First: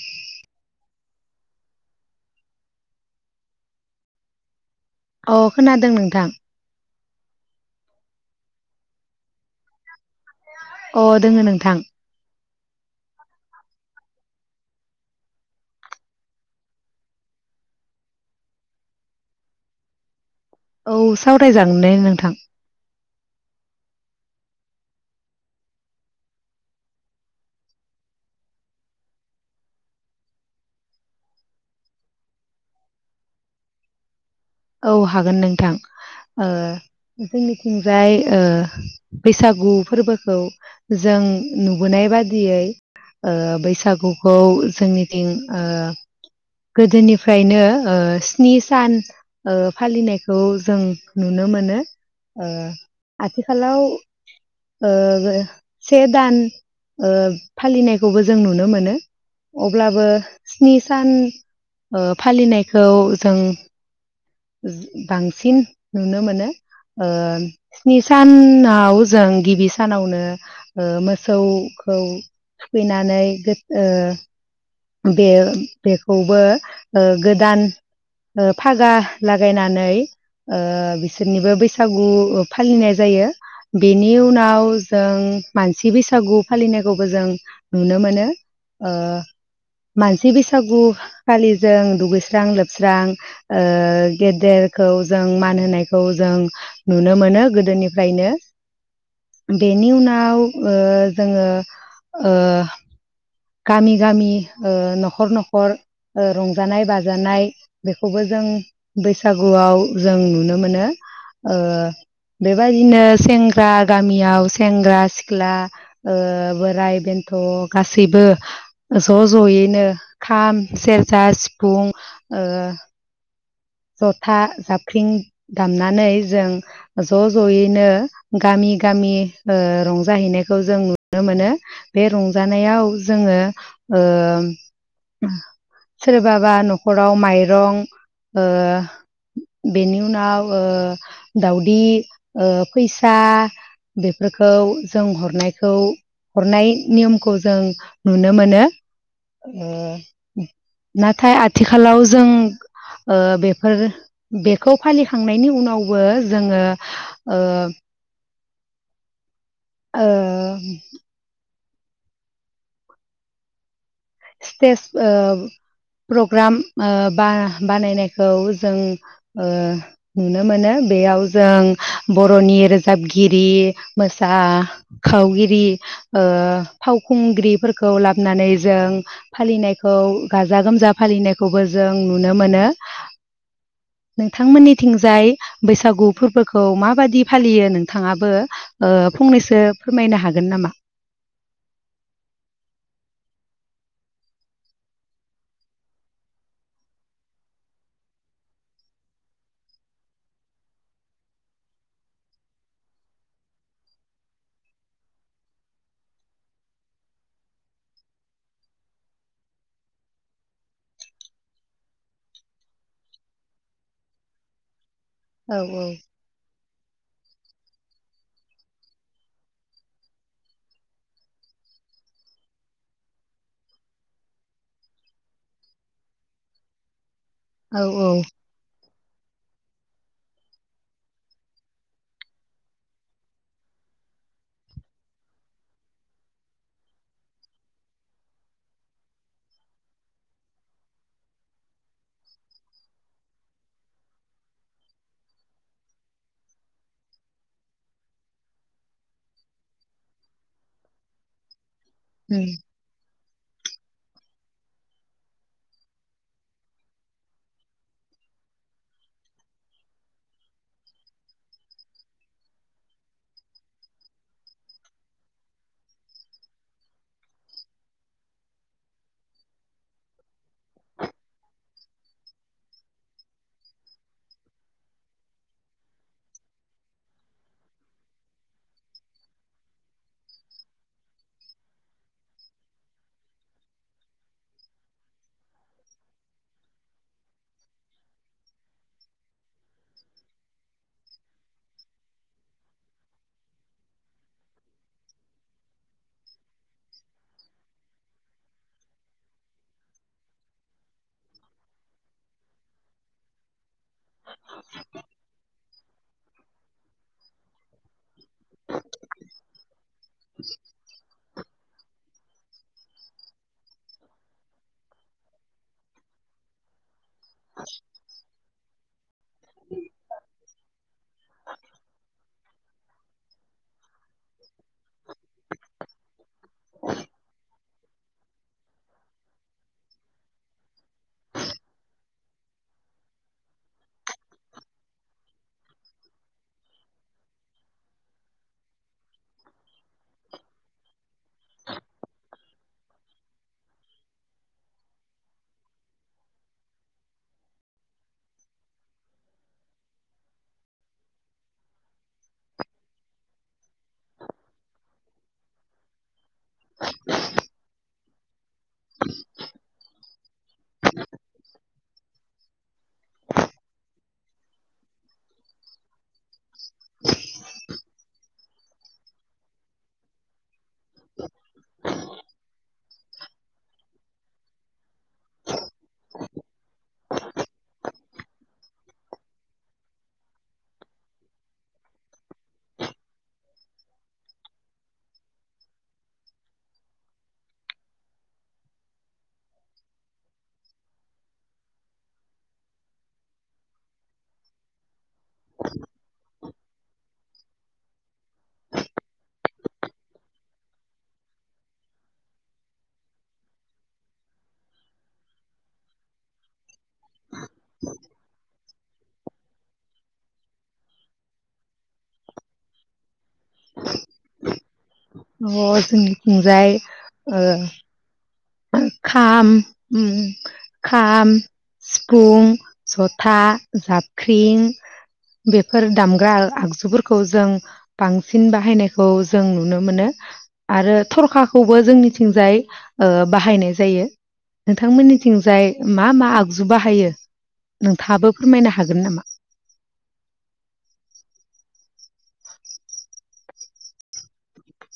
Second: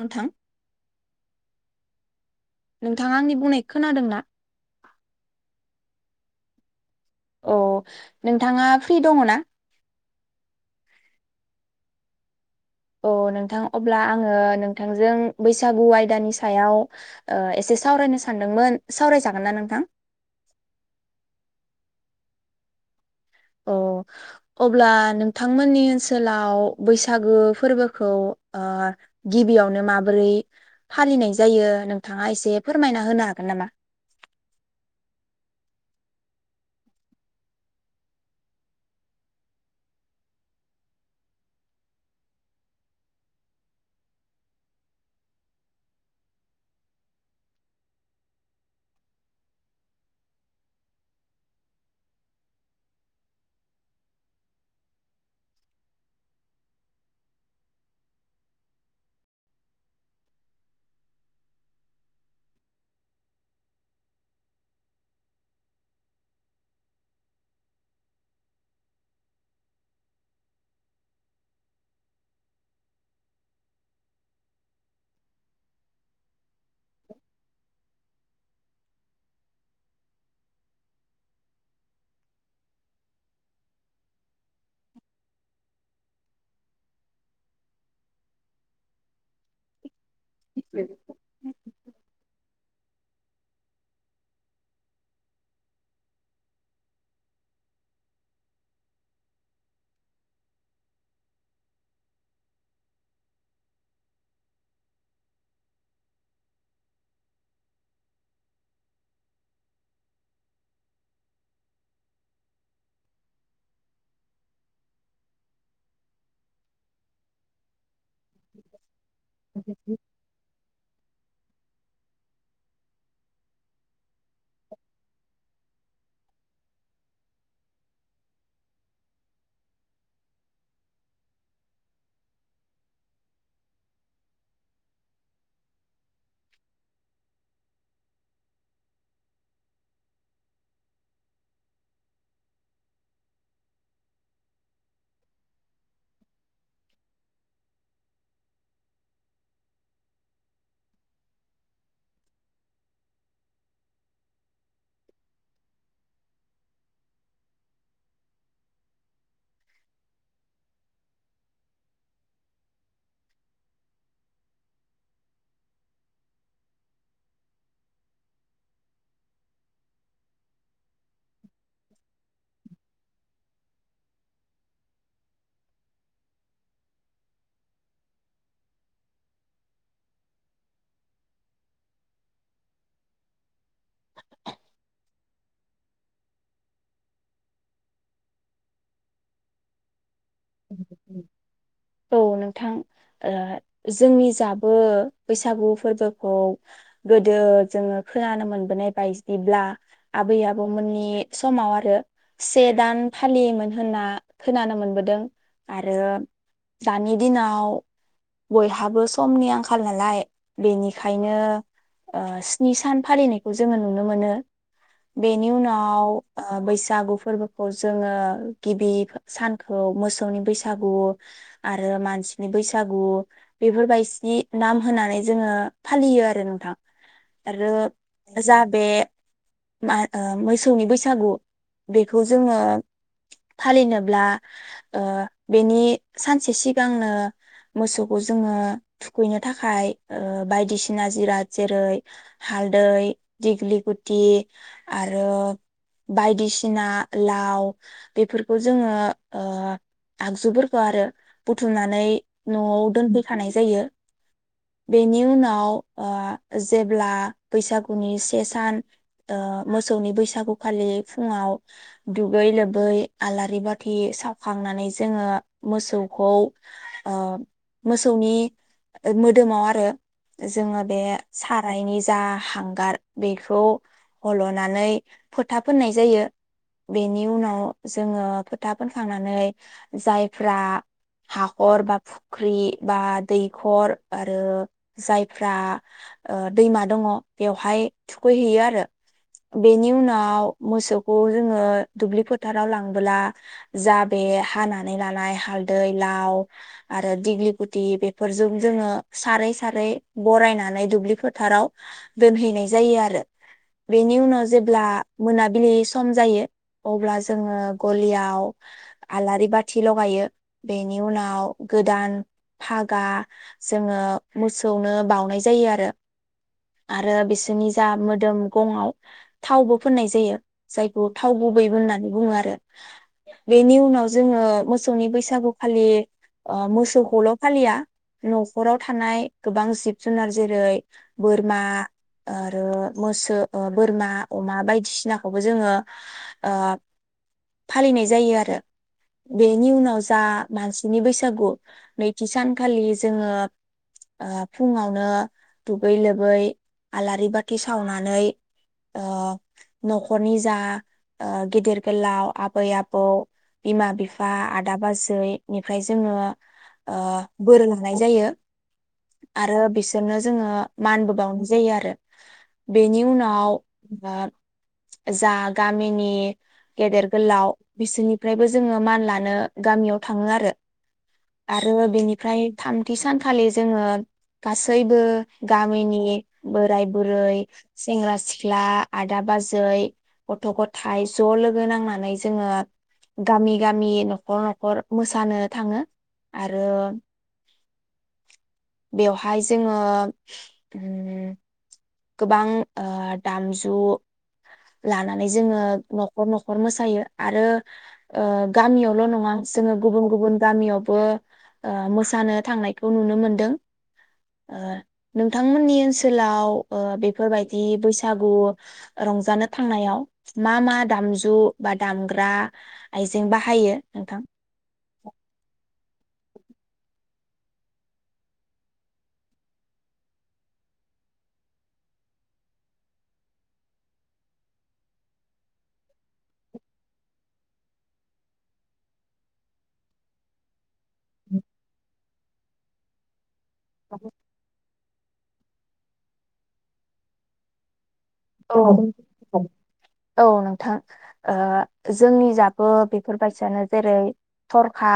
नोंथां नोंथाङा आंनि बुंनाय खोनादों ना औ खोनादों नोंथां अ नोंथाङा फ्रि दङ ना अ दोङ नोंथां औ नोंथां अब्ला आङो नोंथांजों बैसागु आयदानि सायाव ओ एसे सावरायनो सानदोंमोन सावरायजागोन ना नोंथां औ सावरायजागोनल नोंथां औ अब्ला नोंथांमोननि ओनसोलाव बैसागु फोरबोखौ ओ गिबियावनो माबोरै फालिनाय जायो नोंथाङा एसे फोरमायना होनो हागोन नामा औ हागोन नोंथां ओ जोंनिथिंजाय बैसागु फोरबोखौ जों नुबोनाय बादियै ओ बैसागुखौ जोंनिथिं ओ गोदोनिफ्रायनो स्नि सान फालिनायखौ जों नुनो मोनो आथिखालाव से दान फालिनायखौबो जों नुनो मोनो अब्लाबो स्नि सान फालिनायखौ जों बांसिन नुनो मोनो स्नि सानाव जों गिबि सानावनो मोसौखौ थुखैनानै बे बेखौबो गोदान फागा लागायनानै बिसोरनिबो बैसागु फालिनाय जायो बेनि उनाव जों मानसि बैसागु फालिनायखौबो जों नुनो मोनो मानसि बैसागु नामा खालि जों दुगैस्रां लोबस्रां गेदेरखौ जों मान होनायखौ जों नुनो मोनो गोदोनिफ्रायनो बेनि उनाव जोङो गामि गामि न'खर न'खर रंजानाय बाजानाय बेखौबो जों बैसागुआव जों नुनो मोनो बेबायादिनो सेंग्रा गामियाव सेंग्रा सिख्ला बोराय बेन्थ' गासै गासैबो ज'ज' जयैनो खाम सेरजा सिफुं जथा जाबख्रिं दामनानै जों ज' ज'यैनो गामि गामि रंजाहैनायखौ जों नुनो मोनो बे रंजानायाव जोङो सोरबाबा न'खराव माइरं बेनि उनाव दावउदै फैसा बेफोरखौ जों हरनायखौ हरनाय नियमखौ जों नुनो मोनो नाथाय आथिखालाव जों बेफोर बेखौ फालिखांनायनि उनावबो जोङो स्टेज प्रग्राम बानायनायखौ जों नुनो मोनो बेयाव जों बर'नि रोजाबगिरि मोसाखावगिरि फावखुंग्रिफोरखौ लाबोनानै जों फालिनायखौ गाजा गोमजा फालिनायखौबो जों नुनो मोनो नोंथांमोननिथिंजाय बैसागु फोरबोखौ माबादि फालियो नोंथाङाबो फंनैसो फोरमायनो हागोन नामा? औ नोंथां जोंनि जाबो बैसागु फोरबोखौ गोदो जोङो खोनानो मोनबोनाय बायदिब्ला आबै आबौमोननि समाव आरो से दान फालियोमोन होनना खोनानो मोनबोदों आरो दानि दिनाव बयहाबो समनि आंखाल नालाय बेनिखायनो स्नि सान फालिनायखौ जोङो नुनो मोनो बेनि औ उनाव बैसो बैसागु फोरबोखौ जोङो गिबि सानखौ मोसौ मोसौनि बैसागु आरो मानसिनि बैसागु बेफोरबायदि नाम होनानै जोङो फालियो आरो नोंथां आरो औ जा बे मा मोसौनि बैसागु बेखौ जोङो फालिनोब्ला बेनि सानसे सिगांनो मोसौखौ जोङो थुखैनो थाखाय बायदिसिना जिराद जेरै हालदै दिग्लि गुथि आरो बायदिसिना लाव बेफोरखौ जोङो आगजुफोरखौ आरो बुथुमनानै न'आव दोनफैनो थानाय जायो बेनि उनाव जेब्ला बैसागुनि से सान मोसौनि बैसागुखालि फुङाव दुगै लोबै आलारि बाथि सावखांना खांनानै जोङो मोसौखौ मोसौनि मोदोमाव आरो जोङो बे सारायनि जा हांगार बेखौ हल'नानै फोथा फोननाय जायो बेनि उनाव जोङो फोथा फोनखांनानै जायफ्रा हाखर बा फुख्रि बा दैखर आरो जायफ्रा दैमा दङ बेवहाय थुखैहैयो आरो बेनि उनाव मोसौखौ जोङो दुब्लि फोथाराव लांबोला जा बे हानानै लानाय हालदै लाव आरो दिग्लि गुथि बेफोरजों जोङो सारै सारै बरायनानै दुब्लि फोथाराव दोनहैनाय जायो आरो बेनि उनाव जेब्ला मोनाबिलि सम जायो अब्ला जोङो गलियाव आलारि बाथि लगायो बेनि उनाव गोदान फागा जोङो मोसौनो बाउनाय जायो आरो आरो बिसोरनि जा मोदोम गंआव थावबो फुननाय जायो जायखौ थाव गुबैबो होननानै बुङो आरो बेनि उनाव जोङो मोसौनि बैसागुखालि मोसौखौल' फालिया न'खराव थानाय गोबां जिब जुनार जेरै बोरमा आरो मोस बोरमा अमा बायदिसिनाखौबो जोङो फालिनाय जायो आरो बेनि उनाव जा मानसिनि बैसागु नैथि सानखालि जोङो फुङावनो दुगै लोबै आलारि बाथि सावनानै न'खरनि जा गेदेर गोलाव आबै आबौ बिमा बिफा आदा बाजैनिफ्राय जोङो ओ बोर नाय जायो आरो बि सोरनो जोङो मानबो बावनाय जायो आरो बेनि उनाव आ जा गामिनि गेदेर गोलाव बिसोरनि ओमफ्रायबो जोङो मान लानो गामियाव थाङो आरो आरो बेनिफ्राय थामथि सानखालि जोङो गासैबो गामिनि बोराय बुरै सेंग्रा सिख्ला आदा बाजै गथ' गथायाइ ज' लोगो नांनानै जोङो गामि गामि न'खर न'खर मोसानो उ थाङो आरो बेवहाय जोङो गोबां आ दामजु लानानै जोङो न'खर न' खर मोसायो आरो ओ गामियावल' नङा जोङो गुबुन गुबुन गामियावबो ओ मोसानो थांनायखौ नुनो मोनदों ओ नोंथांमोननि ओनसोलाव ओ बेफोरबायदि बैसागु रंजानो थांनायाव मा मा दामजु बा दामग्रा आ इजें बाहायो नोंथां अ जोंनि थिंजाय ओ खाम उ खाम सिफुं जथा जाबख्रिं बेफोर दामग्रा आगजुफोरखौ जों बांसिन बाहायनायखौ जों नुनो मोनो आरो थरखाखौबो जोंनि थिंजाय ओ बाहायनाय जायो नोंथांमोननिथिंजाय मा मा आगजु बाहायो नोंथाङाबो औ फोरमायनो हागोन नामा? [unintelligible] औ नोंथां ओ जोंनि जाबो बेफोरबायसियानो जेरै थरखा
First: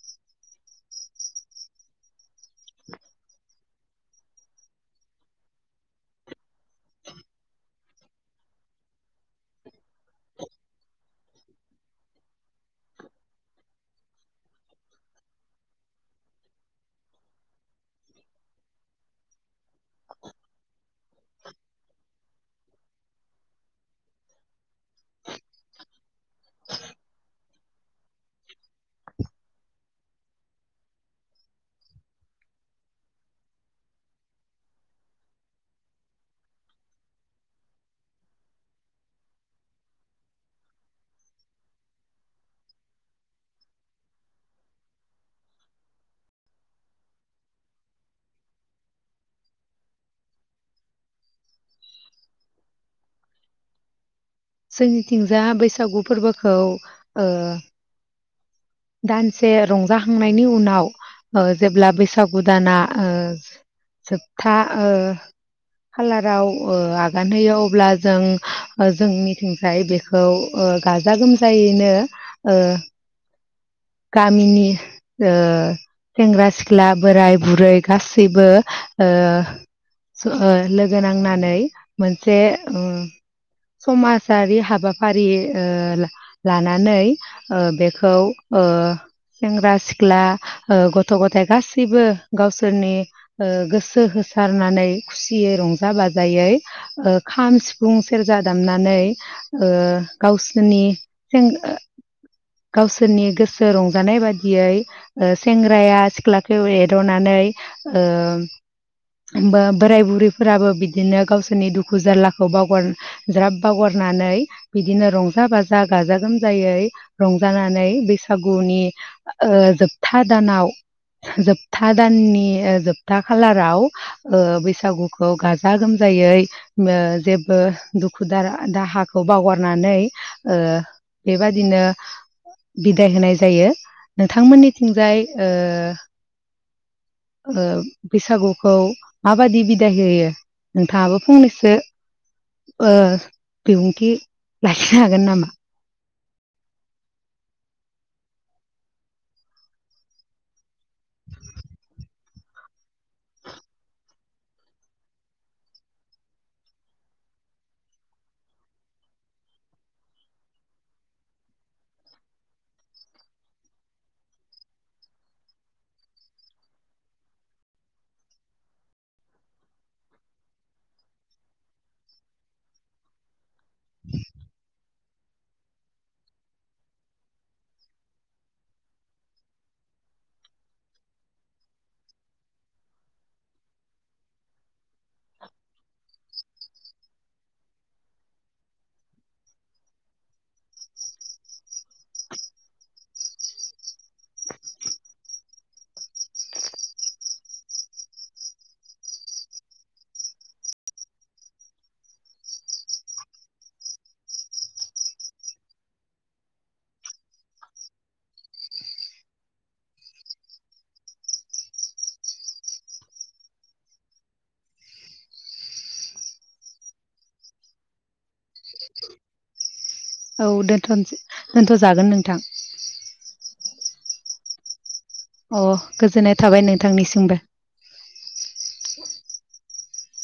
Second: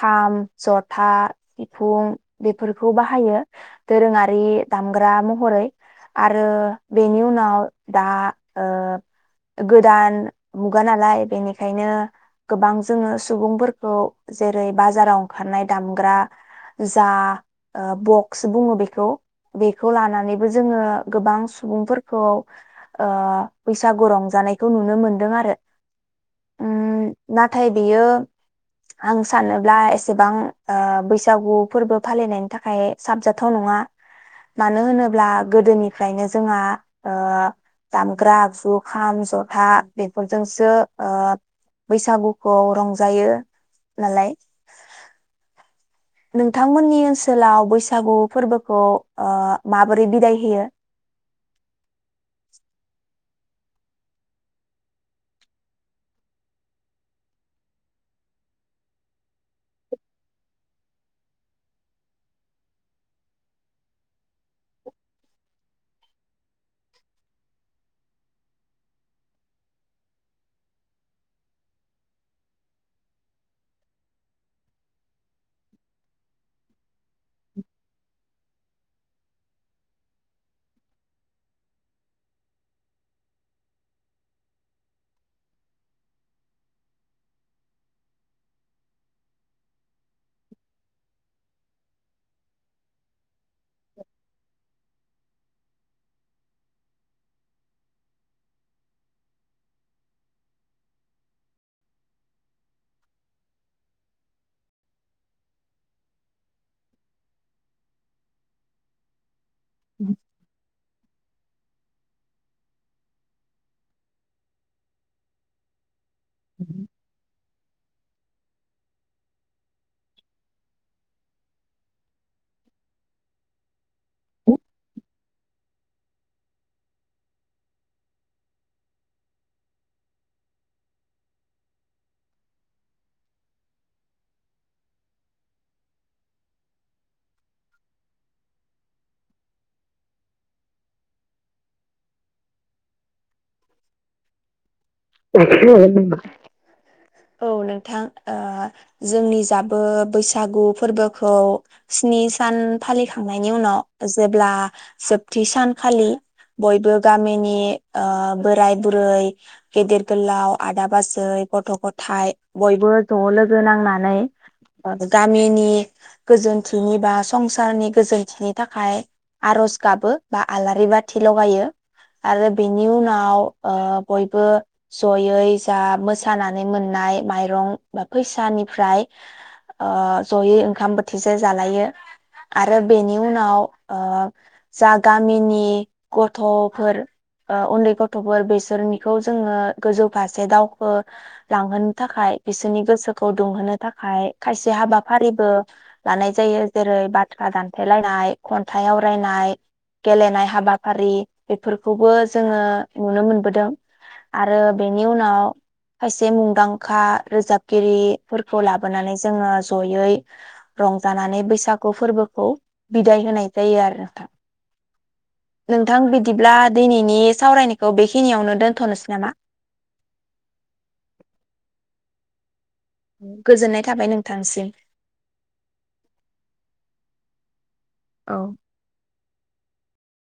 खाम जथा सिफुं बेफोरखौ बाहायो दोरोङारि दामग्रा महरै आरो बेनि उनाव दा ओ गोदान गोदान मुगा नालाय बेनिखायनो गोबां जोङो सुबुंफोरखौ जेरै बाजाराव ओंखारनाय दामग्रा जा ओ बक्स बुङो बेखौ बेखौ लानानैबो जोङो गोबां सुबुंफोर खौ ओ बैसागु रंजानायखौ नुनो मोनदों आरो उ नाथाय बियो आं सानोब्ला एसेबां ओ बैसागु फोरबो फालिनायनि थाखाय साबजाथाव नङा मानो होनोब्ला गोदोनिफ्रायनो जोंहा ओ दामग्रा आगजु खाम जथा बेफोरजोंसो ओ बैसागुखौ रंजायो नालाय नोंथांमोननि ओनसोलाव बैसागु फोरबोखौ ओ माबोरै बिदाय होयो जोंनिथिंजा बैसागु फोरबोखौ ओ दानसे रंजाखांनायनि उनाव ओ जेब्ला बैसागु दाना ओ जोबथा ओ खालाराव ओ आगान होयो अब्ला जों जोंनिथिंजाय बेखौ ओ गाजा गोमजायैनो ओ गामिनि ओ सेंग्रा सिख्ला बोराय बुरै गासैबो ओ ओ लोगो नांनानै मोनसे ओ समाजारि हाबाफारि ओ लानानै ओ बेखौ ओ सेंग्रा सिख्ला ओ गथ' गथाइ गासैबो गावसोरनि ओ गोसो होसारनानै खुसियै रंजा बाजायै ओ खाम सिफुं सेरजा दामनानै ओ गावसोरनि सिं गावसोरनि गोसो रंजानाय बादियै ओ सेंग्राया सिख्लाखौ एदावनानै ओ बा बोराय बुरैफोराबो बिदिनो गाव सोरनि दुखु जारलाखौ बावगार ज्राब बावगारनानै बिदिनो रंजा बाजा गाजा गोमजायै रं जानानै बै सागुनि ओ जोबथा दानाव जोबथा दाननि जोबथा खालाराव ओ बैसागुखौ गाजा गोमजायै ओ जेबो दुखु दारा दाहाखौ बावगारनानै ओ बेबादिनो बिदाय होनाय जायो नोंथांमोननिथिंजाय ओ ओ बैसागुखौ माबादि बिदाय होयो नोंथाङाबो फंनैसो ओ बिबुंथि लाखिनो हागोन नामा औ नोंथां ओ जोंनि जाबो बैसागु फोरबोखौ स्नि सान फालिखांनायनि उनाव जेब्ला जोबथि सानखालि बयबो गामिनि ओ बोराय बुरै गेदेर गोलाव आदा बाजै गथ' ग थाइ बयबो ज' लोगो नांनानै गामिनि गोजोनथिनि बा संसारनि गोजोनथिनि थाखाय आर'ज गाबो बा आलारि बाथि लगायो आरो बेनि उनाव ओ बयबो जयै जा मोसाना नै मोननाय माइरं बा फैसानिफ्राय ओ जयै ओंखाम बोथिसे जालायो आरो बेनि उनाव ओ जा गामिनि गथफोर उन्दै गथफोर बेसोरनिखौ जोङो गोजौ फारसे दावखो लांहोनो थाखाय बिसोरनि गोसोखौ दुंहोनो थाखाय खायसे हाबाफारिबो लानाय जायो जेरै बाथ्रा दानथेलायनाय खन्थाइ आवरायनाय गेलेनाय हाबाफारि बेफोरखौबो जोङो नुनो मोनबोदों आरो बेनि उनाव खाय से मुंदांखा रोजाबगिरिफोरखौ लाबोनानै जोङो जयै रंजानानै बैसागु फोरबोखौ बिदाय होनाय जायो आरो नोंथां नोंथां बिदिब्ला दिनैनि सावरायनायखौ बेखिनियावनो दोन्थनोसै नामा औ दोनथनो दोनथजागोन नोंथां गोजोननाय थाबाय नोंथांसिम अ गोजोननाय थाबाय नोंथांनिसिमबो औ